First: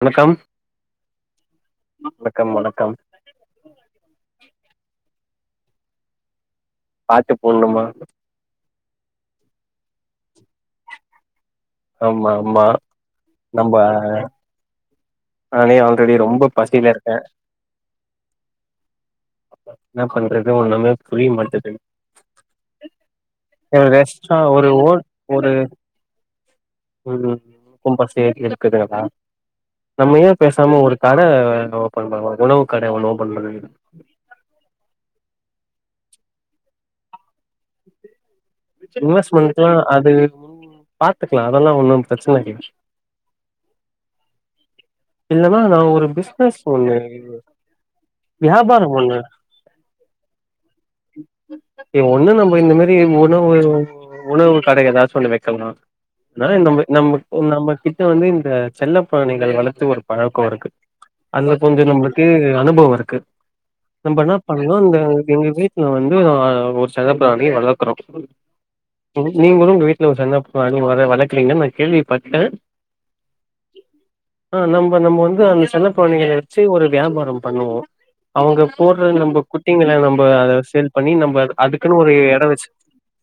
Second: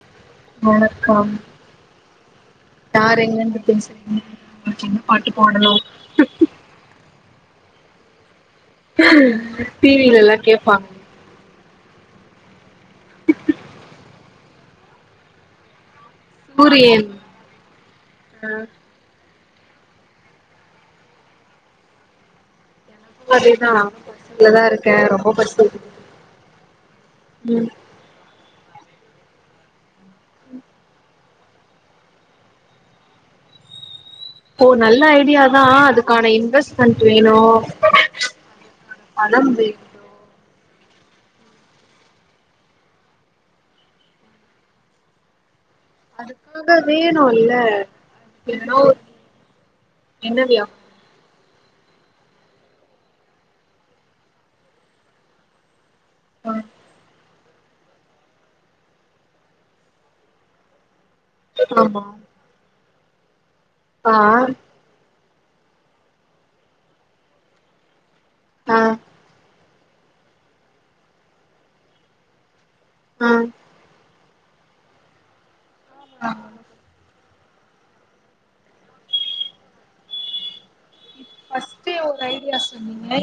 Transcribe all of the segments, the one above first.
வணக்கம் வணக்கம் வணக்கம் வணக்கம் தா இப்ப எங்க இருந்து பேசறீங்க உங்களுக்கு என்ன பாட்டு போடணு பாட்டு போட்ணுமா டி வி ல எல்லா கேப்பாங்க ஆமா ஆமா நம்ப நானே ஆல்ரெடி ரொம்ப பசில சூரியன் இருக்கே என்னா பண்றது ஒன்னுமே புரிய மாட்டேது அதேதா ஒரு ரெஸ்டோ பஸ்லதா ஒரு ஒ இருக்கே ரொம்ப ஒரு பசிக்குது உம் ம் நூத்தம்பது சேத்து எடுத்துகிறதா நம்ப ஏன் பேசாம ஒரு கட ஓப்பன் பண்லா உணவு கட ஒண்ணு ஓப்பன் பண்ணிக் இப்போ நல்ல ஐடியாதா அதுக்கான இன்வெஸ்ட்மென்ட் வேணு பணம் இன்வெஸ்ட்மெண்டலா வேணு அது முடிஞ்சின்னு பாத்துக்கலா அதெல்லா ஒன்னும் பிரச்சன இல்ல இந்த மாறிதா ஒரு பிஸ்னஸ் அதுக்காக ஒண்ணு வேணு இல்ல ஏதோ வியாபாரம் ஒண்ணு என்ன வியா ஒண்ணு நம்ப இந்த மாறி உணவு உணவு கட எதாச்சும் ஒன்னு வெக்கலா நா இந்த வியாபாரம் நம்ம நம்ம நம்ம கிட்ட வந்து இந்த செல்ல பிராணிகள் வளத்து ஒரு பழக்கோ இருக்கு அங்க கொஞ்சோ ஆமா நம்பளுக்கு அனுபவோ இருக்கு ஆ நம்ப என்னாப் பண் ஏதோ இந்த எங்க வீட்ல வந்து ஒரு செல்ல பிராணி வளக்குறோ ஆ நீங்களு உங்க வீட்ல ஒரு செல்லபிராணி வள வளக்குறீங்கனு நா கேள்விபட்டே ஆ அ நம்ப நம்ம வந்து அந்த செல்ல பிராணிக சு ஒரு வியாபாரோ பண்ணுவோ அவுங்க போடுற நம்ப குட்டிங்கள நம்ப அத சேல் பண்ணி நம்ப அது அதுக்குன்னு ஒரு எட வச்சுக்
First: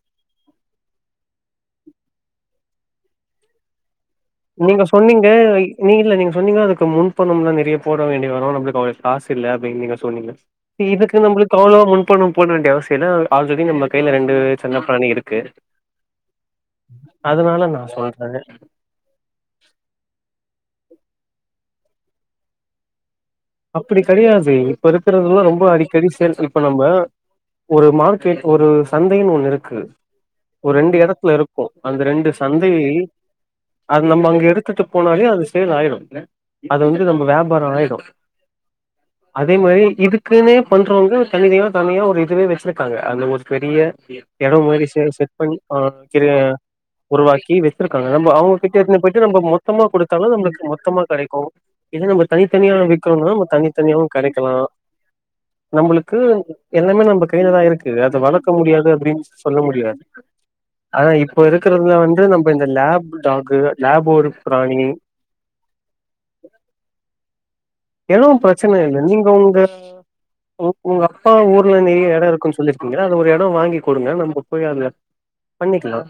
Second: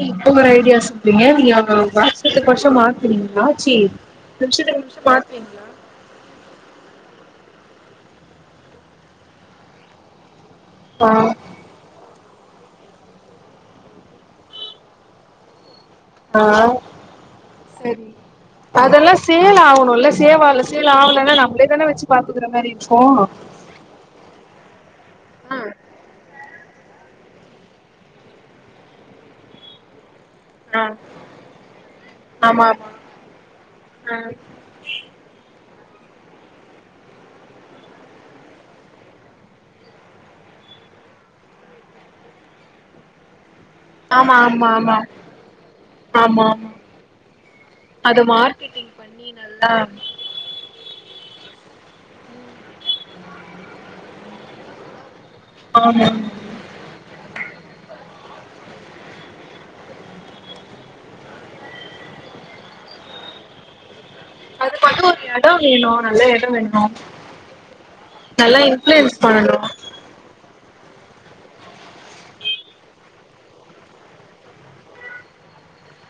இப்ப ஒரு ஐடியா சொல்றீங்க நீங்க அவ வருசத்துக்கு வருசோ மாத்துறீங்களா சி நீங்க சொன்னீங்க நீங்க இல்ல நீங்க சொன்னீங்க அதுக்கு முன் பணம் லா நெறைய போட வேண்டி வரு நம்ளுக்கு அவளோ காசு இல்ல அப்டின்னு நீங்க சொன்னீங்க இ இதுக்கு ஆ நம்பளுக் அவ்ளோ முன்பணோ போட வேண்டிய அவசிய இல்ல ஆல்ரெடி நம்ம கையில ரெண்டு செல்ல பிராணி இருக்கு ஆ அதுனால நா சொல்றே அதேல்லா சேல் ஆவுனுல சேவ் ஆகல சேல் ஆவலன்னா நம்பளே தானே வச்சு பாத்துக்குற மாரி இருக்கு அப்டி கெடையாது இப்ப இருக்கறதெல்லா ஆ ரொம்போ அடிக்கடி சேல்ஸ் இப்ப நம்ப ஒரு மார்க்கெட் ஒரு சந்தைன்னு ஒண்ணு இருக்கு ஒரு ஆ ரெண்டு எடத்துல இருக்கு அந்த ரெண்டு ஆமா சந்தை அது ஆமா நம்ம அங்க எடுத் த்துட்டு போனாலே அது சேல் ஆயிடு அது வந்துட்டு நம்ப வியாபாரோ ஆயிடு அதே மாரி இதுக்குன்னே பண்றவுங்க சலுகையா தனியா ஒரு இதுவே வச்சிருக்காங்க அந்த ஒரு பெரிய ஆ ஆமா எடோ ஆமா மாரி ஆமா ஆமா சேல் செட் பண்ணி அ ஆமா கிருகாங்க உருவாக்கி வச்சிருக்காங்க அத நம்ப அவுங்க கிட்ட மார்க்கெட்டிங் எத்துனு போயிட்டு பண்ணி நம்ம நல்லா மொத்தமா கொடு த்தாலு நம்பளுக்கு மொத்தமா கெடைக்கு ஏதோ நம்ப தனித்தனியா விக் கனுனா நம்ம தனி தனியாவு கெடைக்கலா ஆமா நம்பளுக்கு எல்லாமே நம்ப கைலதா இருக்கு அத வளக்க முடியாது அப்டின்னு சொல்ல முடியாது ஆதா இப்ப இருக்குறதுல வந்து நம்ப இந்த லேப் டாக்கு லேப் ஒரு அது பிராணி மட்டு ஒரு எடோ வேணு நல்ல எடோ வேணு எதடோ நல்லா பிரச்சன இல்ல இன்ஃப்ளூயன்ஸ் நீங்க பண்ணணு உங்க உ உங்க அப்பா ஊர்ல நெறைய எடம் இருக்குன்னு சொல்லிருக்கீங்கல்ல அத ஒரு எடோ வாங்கி குடுங்க நம்ப போய் அத பண்ணிக்கலா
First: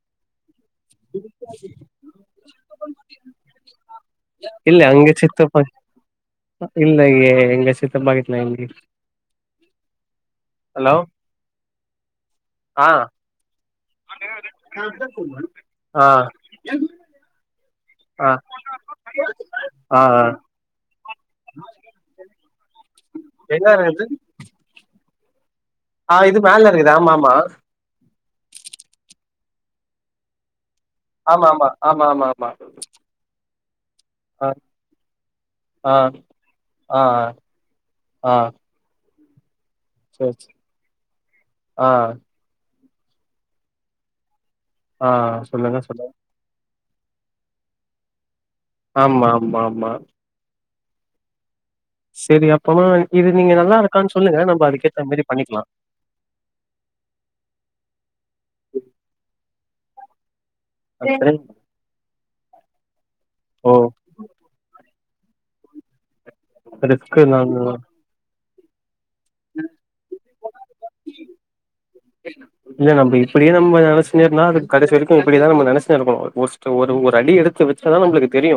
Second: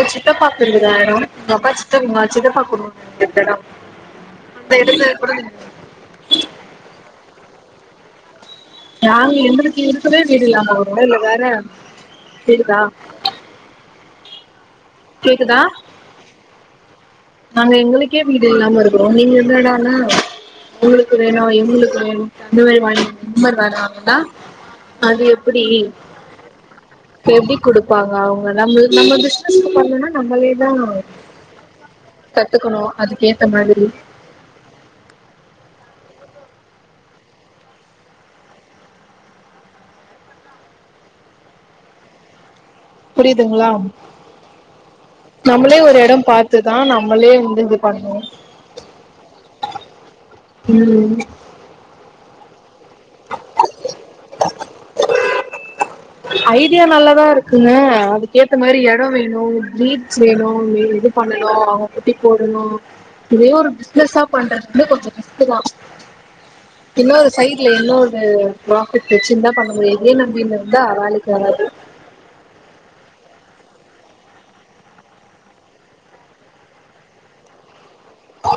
எ சித்தப்பாக்கு தெரிஞ்ச எடோ எங்க அப்பா சித்தங்க சித்தபாக் [inaudible] எடோ அந்த எடத்த கூட இல்லையே எங்க சித்தப்பா வீட்ல [unintelligible] நாங்க எங்களுக்கு இருக்கதே வீடு இல்லாம வருவாங்க இதுல வேற கேக்குதா ஆ கேக்குதா ஆ நாங்க எங்களுக்கே ஆ வீடு இல்லாம இருக்கிறோ நீங்க என்னடானா ஆ ஆ உங்களுக்கு வேணு எங்களுக்கு வேணு கந்தவேல் வாங்கி [unintelligible] எங்க வேணா இருக்குது ணா அது எப்புடி ஆ இது மேல இருக்குது ஆமா ஆமா ப்பாங்க அவுங்க நம்ள் நம்ப பிசினஸ் பண்லேனா நம்மளேதா ஆமா ஆமா ஆமா ஆமா கத்துக்கணு அதுக்கு ஏத்த மாதிரி ஆ ஆ ஆ ஆ ஆ சேர் சே ஆ புரியுதுங்களா ஆ சொல்லுங்க சொல்லுங்க இதுதா நம்மளே வந்து இது பண்ணுவோ ஆமா ஆமா ஆமா ம் செரி அப்பமா இது நீங்க நல்லா இருக்கான் சொல்லுங்க நம்ம அதுக்கேத்த மாரி பண்ணிக்லா ஐடியா நல்லாதா இருக்குங்க அதுக்கேத்த மாரி எடோ வேணு வீ செய்ணு வீ இது பண்ணணு அவ்ங்க குட்டி போடணு இதே ஒரு ஓ பிஸ்னஸ்ஸா பண்றது வந்து கொஞ்சொ ரிஸ்க்கு தா ரிஸ்க்கு இன்னோரு நாங்க சைட்ல இன்னோரு ப்ராஃபிட் வெச்சுந்தா பண்ண முடியு இத்யே நம்பின்னு இருந்தா வேலெக்கி ஆகாது இல்ல நம்ப இப்பிடியே நம்ப நனச்சுன்னே இருந்தா அது கடேசி வரைக்கு இப்பிடிதா நம்ம நனச்சே இருக்கணு ஒரு ஒரு ஒரு அடி எடுத்து வெச்சாதா நம்பளுக்கு தெரியு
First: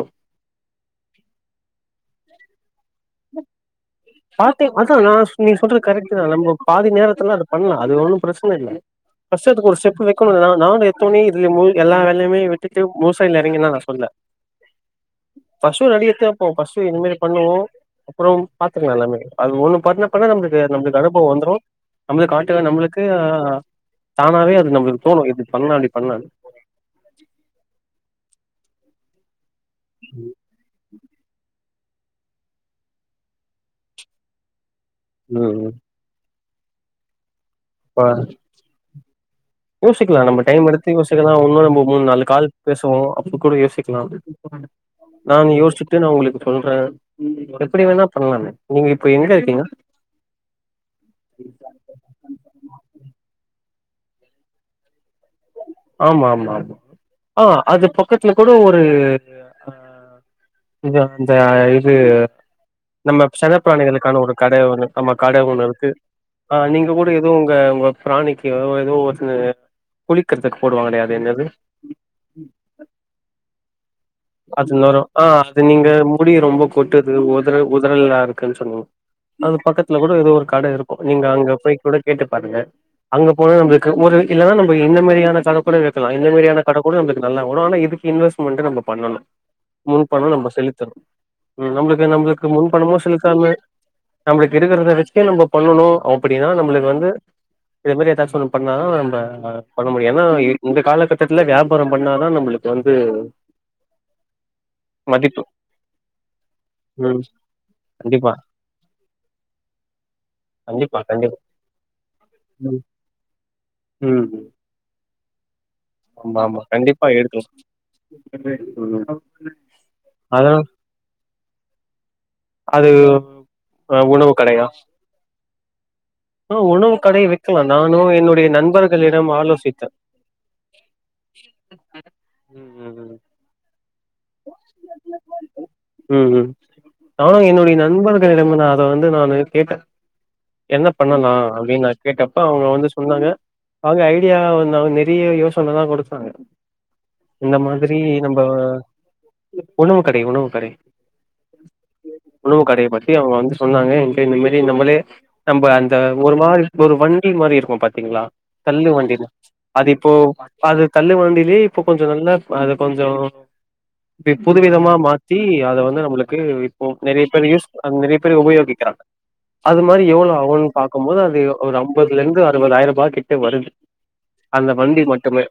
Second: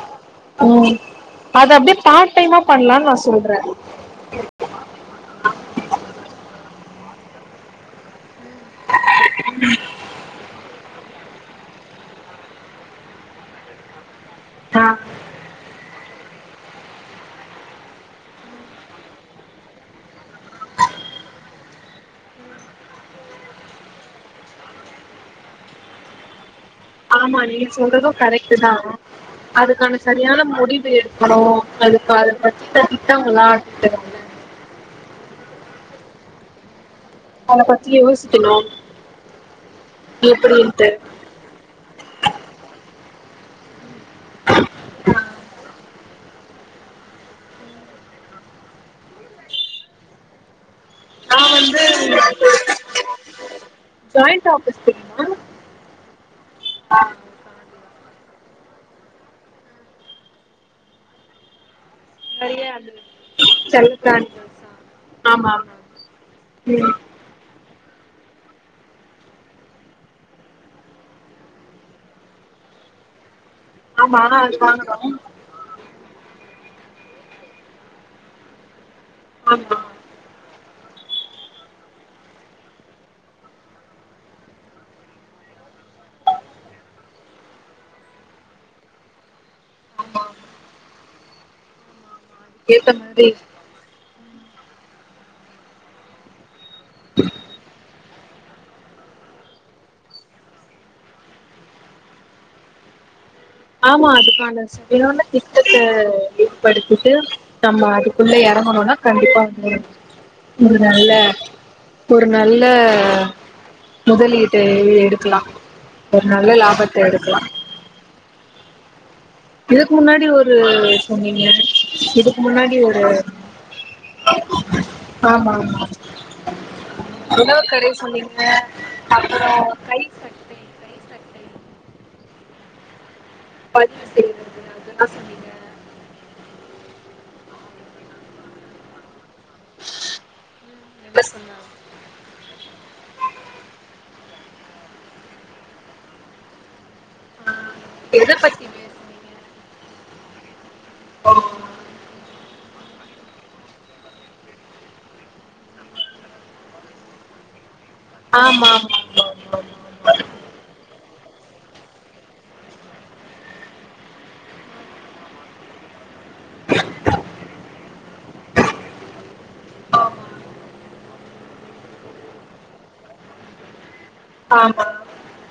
ம் அது அப்டியே பார்ட் டைமா பண்ணலான்னு நா சொல்ற பார்ட்டைம் அதா நா நீ சொல்றது கரெக்ட்டு தா நம்ம பாதி நேரத்துல அது பண்லா அது ஒன்னு ப்ரச்சன இல்ல ஃபஸ்ட்டு இதுக்கு ஒரு ஸ்டெப்பு வெ க்கெணு தா நான் எத்தொன்னே இதுல மூழ் எல்லா வேல்யுமே விட்டுட்டு மூசா இத்ல எறங்கின்னா நா சொல்ல்ல ஆ ஃபஸ்சு ஒரு அடி எடுத்து வெப்போ ஃபஸ்சு என்ன மாரி பண்ணுவோ அப்பறோ பாத்துக்கலா எல்லாமே அது ஒன்னு பண்ண பண்ண நம்மளுக்கு நம்மளுக்கு அனுபவோ வந்துரு நம்மளுக்கு காட்டுக்க நம்மளுக்கு ஆ தானாவே அது நம்மளுக்கு தோணு இது பண்ணலா அப்டி பண்ணலான்னு ஆமா நீங் சொல்றது கரெட்டு தா அதுக்கான செரியான முடிவு அப்பறோ அதுக்காக ப திட்டாங்கள் எல்லா ம் ம் அத பத்தி இப்ப யோசிக்கெணு யோசிக்கலா நம்ம டைம் எடுத்து யோசிக்கலா ஒன்னு நம்ம மூனு நாலு கால் பேசுவோ அப்போ கூட யோசிக் லா நானு யோசிச்சுட்டு நா உங்களுக்கு சொல்ற எப்பிடி வேணா பண்ணலாமே நீங்க இப்ப எங்க இருக்கீங்க நா வந்து ஜாய்ண்ட் ஆபீஸ்க்கு ஆமா ஆமா ஆமா ஆ அது பக்கத்துல கூட ஒரு ஆ இது அந்த இது நெறைய அது நம்ம செல்ல செனப்பிராணிகளுக்கான ஒரு பிராணிகள் கட ஒன்னு நம்ம கட ஆமா ஒன்னு இருக்கு ஆ நீங்க கூட எ உங்க உங்க பிராணிக்கு எ எதோ ஒன்னு குளிக்கெற்க்கு போடுவாங்களே அது என்னது ஆமா ஆமா அது நொறோ வாங்கனு ஆ அது நீங்க முடி ரொம்ப கொட்டுது ஒதர ஒதரலா இருக்குன்னு சொன்னீங்க அது ஆமா பக்கத் ல்ல கூட எதோ ஒரு கட இருக்கு நீங்க அங்க போய் கூட கேட்டு பாருங்க அங்க போன நம்ளுக்கு ஒரு இல்லன்னா நம்ப இந்த மாரியான கட கூட வெக்கலா இந்த மாரியான கட கூட நம்பளுக்கு நல்லா ஓடு ஆனா இது இன்வெஸ்ட்மென்ட்டு நம்ப பண்ணனு முன் பனோ நம்ம செலுத்தனு நம்ளுக்கு நம்ளுக் கு முன் ஏத்த பணமூ மாரி செலுத்தாம நம்ளுக்கு இருக்கறத வெச்சே நம்ம பண்ணணு அப்டின்னா நம்ளுக்கு வந்து இதே மாரி எதாச்சு ஒன்னு பண்ணா தா நம்ம அ பண்ண முடியு எனா இந்த காலகட்டத்துல வியாபாரொ பண்ணா தா நம்ளுக் வந்து ஆமா அதுக்கான விநோன மதிப்பு திட்டத்த ஏற்படுத்தீட்டு ம் நம்ம கண்டிப்பா அதுக்குள்ள எறங்கணுன்னா கண்டிப்பா வ ஒரு கண்டிப்பா வேள கண்டிப்பா ஒரு நல்ல ம் ம் முதலீடு எடுக்கலா ஒரு நல்ல லாபத்த எடுக்கலா பென்ட்ரெவ் சொருகுன அவ் இதுக்கு முன்னாடி ஒரு சொன்னீங்க இதுக்கு முன்னாடி ஒரு ஆ உணவு கடையா ஆமா ஆமா ஆ உணவு கடைய விக்கலா உணவுக்கடை நானு சொன்னீங்க என்னுடைய நண்பர்களிட அப்புறோ ஆலோசித்த கை சட்டை கை சட்டை ம் ம் ம் ம் பதிவு செய் [inaudible] ம் ம் நானு என்னுடைய நண்பர்களிட நா அத வந்து நானு கேட்டே என்ன பண்ணலா அப்டின்னா கேட்டப்ப அவுங்க வந்து சொன்னாங்க அவுங்க ஐடியா வந்து அவுங்க நிறைய யோசனல்லா குடுத்தாங்க. இந்த மாதிரி எத நம்ப பத்தி பேசுனீங்க உணவு கடை உணவு கடை [unintelligible] உணவு கடையை பத்தி அவுங்க வந்து சொன்னாங்க என்ட இந்தமாரி நம்மளே நம்ம அந்த ஒரு மாரி ஒரு வண்டி மாரி இருக்கு பாத்தீங்களா ஆமா தள்ளு ஆமா வண்டி ஆமா அது இப்போ அது தள்ளு வண்டிலயே இப்போ கொஞ்ச நல்லா அது கொஞ்சோ இப்ப புது விதமா மாத்தி அத வந்து நம்மளுக் கே இப்போ நெறைய பேரு யூஸ் அ நெறைய பேர் உபயோகிக்கிறாங்க. அது மாரி எவ்ளோ அவுன்னு பாக்கு போது அது ஒரு அம்பதுல இருந்து அறுபதாயிர் ரூபாய கிட்ட வருது அந்த ஆமா ஆமா வண்டி மட்டுமே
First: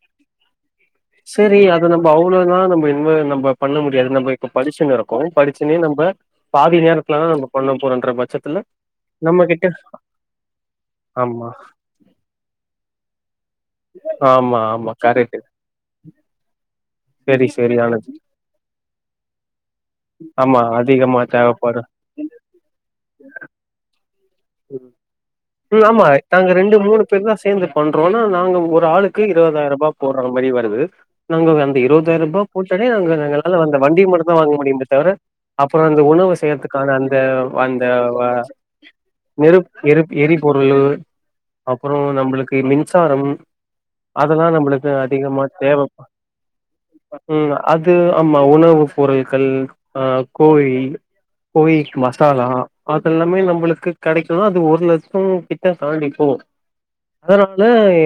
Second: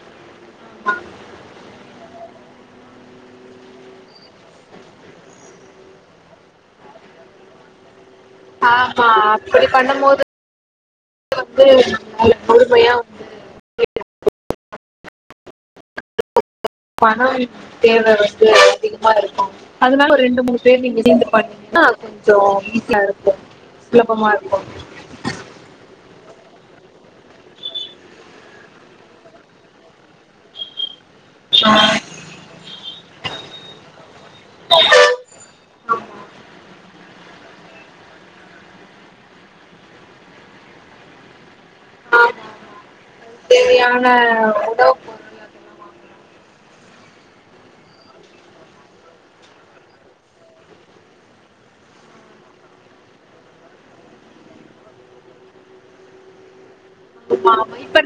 சேரி அது நம்ப அவ்ளோ நாளா நம்ப [unintelligible] நம்ம பண்ண முடியாது நம்ம இப்ப படிச்சுட்டு இருக்கு படிச்சனே நம்ப பாதி நேரத்துல தா நம்ப பண்ண போறேன்ற பட்சத் ஆமா அப்டி பண்ண மோது ஆமா வந்து முழு முழுமையா வந்து ஆமா ஆமா கரெக்ட் பணோ சரி இல் சரியானது தேவை வந்து அதிகமா இருக்கு அதுனால ஒரு ரெண்டு மூணு ஆமா பேர் நீங்க அதிகமா சேந்து தேவப்படு பண்ணீங்கன்னா கொஞ்சோ ஈஸியா இருக்கு சுலபமா இருக்கு ம் ம் ஆமா நாங்க ரெண்டு மூணு பேரு தா சேந்து பண்றோ ஆனா நாங்க ஒரு ஆளுக்கு இருபதாயிர்பா போட்ற மாரி வருது நாங்க அந்த இருபதாயிர் ரூபா போட்டாலே [unintelligible] நாங்க அந்த வண்டி மட்டு தா வாங்க முடியுமே தவர அப்பறோ அந்த உணவு செய்யறதுக்கான அந்த அந்த அ நெருப் எரிப் ஏரி எரிபொருள்ளு அப்பறோ நம்மளுக்கு மின்சாரம் தேவையான அதெல்லா நம்ளுக்கு உணவு அதிகமா தேவைப் ம் அது ஆமா உணவு பொருள்கள் அ கோழி கோழிக் மசாலா அதெல்லாமே நம்மளுக்கு கடைக்கும்னா அது ஒரு லட்ச கிட்ட தாண்டிப்போவு அதனால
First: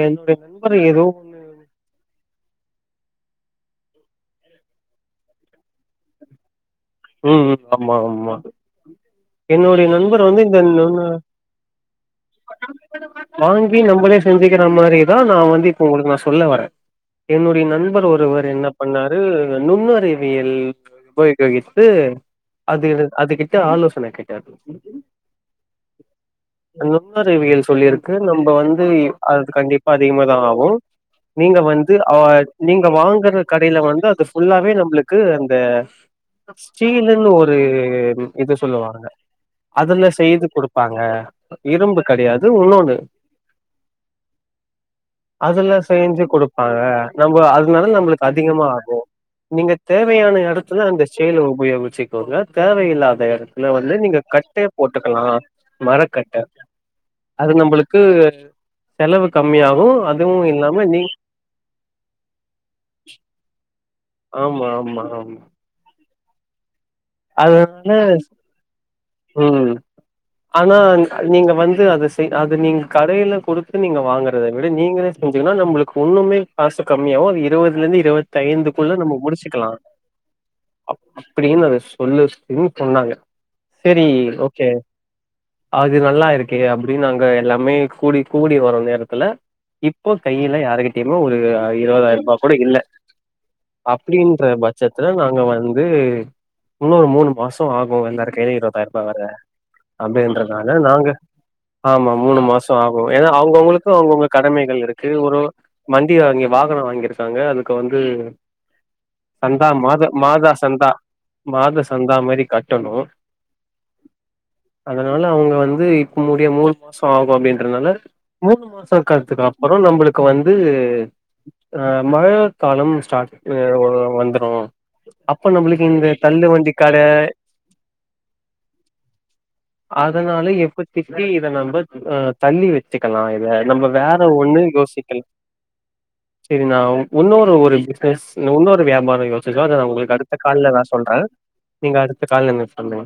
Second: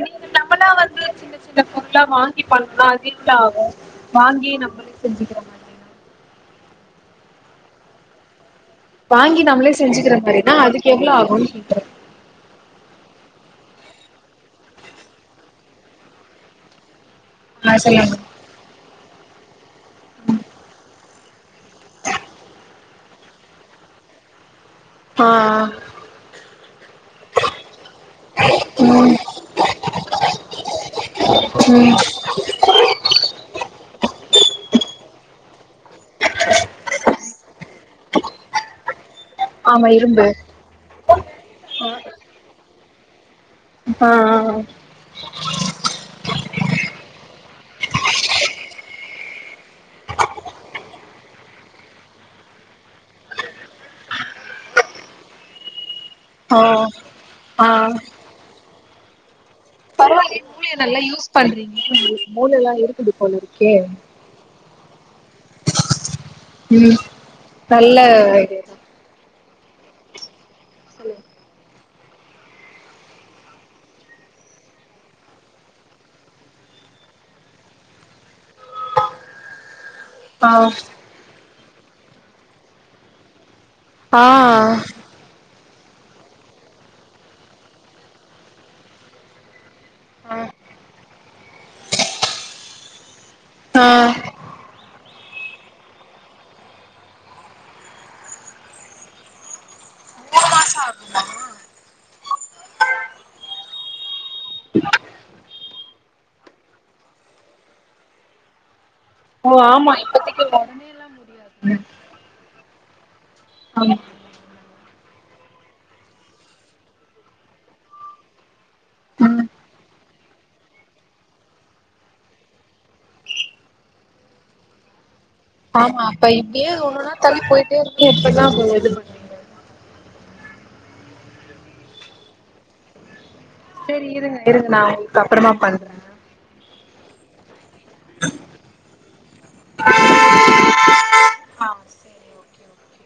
என்னுடைய நண்பர் எதுவு சில பொருள வாங்கி பண்ணா அது எவ்ளோ ஆகு வாங்கி நம்மளே செஞ்சிக்கிற மா ம் ம் ஆமா ஆமா அது வாங்கி நம்மளே செஞ்சிக்கிற மாரினா அதுக்கு இன்னொன்னு எவ்வளோ ஆகுன்னு கேக்குறே வாங்கி நம்மளே செஞ்சிக்கிற மாரிதா நா வந்து இப்ப உங்களுக்கு நா சொல்ல வாரே என்னுடைய ஆ நண்பர் சொல்லுங்க ஒருவர் என்ன பண்ணாரு நுண்ணறிவியல் உபயோகித் து அது [unintelligible] அது கிட்ட ஆலோசன கேட்டாரு ஆ ஆ நுண்ணறிவியல் சொல்லிருக்கு நம்ம வந்து இ அது கண்டிப் பா அதிகமாதா ஆகு நீங்க வந்து அ நீங்க வாங்கற கடையில வந்து அது ஃபுல்லாவே நம்மளுக்கு அந்த ஸ்டில்லுனு ஒரு இது சொல்லுவாங்க ஆமா அதுல இரும்பு செய்து குடு ப்பாங்க இரும்பு கடயாது உ உன்னொண்ணு ஆ அ அதல்லா செஞ்சு குடுப்பாங்க நம்ம அதனால நம்மளுக்கு அதிகமா ஆகு நீங்க தேவயான எடத்துல அந்த சேல உபயோகிச்சுக்கோங்க தேவயில்லாத இடத்துல வந்து நீங்க கட்டே போட்டுக்கலா மரக்கட் ஓ அது நம்மளுக்கு செலவு கம்மியாகு அது மூளய நல்லா யூஸ் பண்றீங்க உங்களுக்கு மூளல்லாம் இருக்குது போலர்க்கே ஆமா ஆமா ஆமா ம் நல்ல அதனால ம் ஆனா நீங்க வந்து அத செய் அது நீங்க கடயில குடுத்து நீங்க வாங்கறத விட நீங்களே சங்கன்னா நம்மளுக்கு இண்ணுமே காசு கம்மியாகு அது இருவதுல இருந்து இருவத் ஐந்துதுக்குள்ள நம்ம முடிச்சுக்கலா ஆ அப்டின்னு அத சொல்லுன்னு சொன்னாங்க சரி ஆ ஓகே அது நல்லா இருக்கே அப்டின்னு நாங்க எல்லாமே கூடி கூடி வர நேரத்துல இப்போ கைல யாருக்கிட்டயுமே ஒரு இருவதாயிரூபா கூட இல்ல ஆ அப்டின்ற பட்சத்துல நாங்க வந்து இன்னு ஒரு மூணு மாசோ ஆகு எல்லாரு கையிலும் இருவதாயிரூபா வர அப்டின்றதுனால நாங்க ஆமா மூணு மாசோ ஆகு ஏன்னா அவங்கவுங்களுக்கு அவங்கவுங்க கடமைகள் இருக்கு ஒரு வண்டி வாங்கி வாகனோ வாங்கியிருக்காங்க அதுக்கு வந்து ஓ சந்தா ஆமா மாத இப்பதைக்கு மாதா உடனே சந்தா மாத சந்தா மாரி கட்டணு அதனால அவங்க வந்து இப்பமுடிய மூணு மாசோ ஆகு அப்டின்றதுனால மூணு மாச காலத்துக்கு ம் அப்றம் நம்மளுக்கு வந்து அ மழ காலம் ஸ்டாட் வந்துரு அப்ப நம்மளுக்கு இந்த இப்ப தள்ளு வண்டி இப்டியே கட ஒன்னொன்னா தள்ளி போயிட்டே இருக்கு எப்டினான்து பண்ண அதனால எப்பத்திக்கு இத நம்ம அ தள்ளி வச்ச க்கலா இத நம்ம சரி வேற இருங்க ஒண்ணு இருங்க நான் யோசிக்கல் உங்களுக்கு அப்புறமா பண்றேன் சரி நா உன்னொரு ஒரு பிசினஸ் உன்னொரு வியாபாரோ யோசச்சுக்கோ அத நா உங்களுக்கு அடுத்த கால்ல தா சொல்றே ஆ நீங்க அடுத்த கால்ல சொன்ன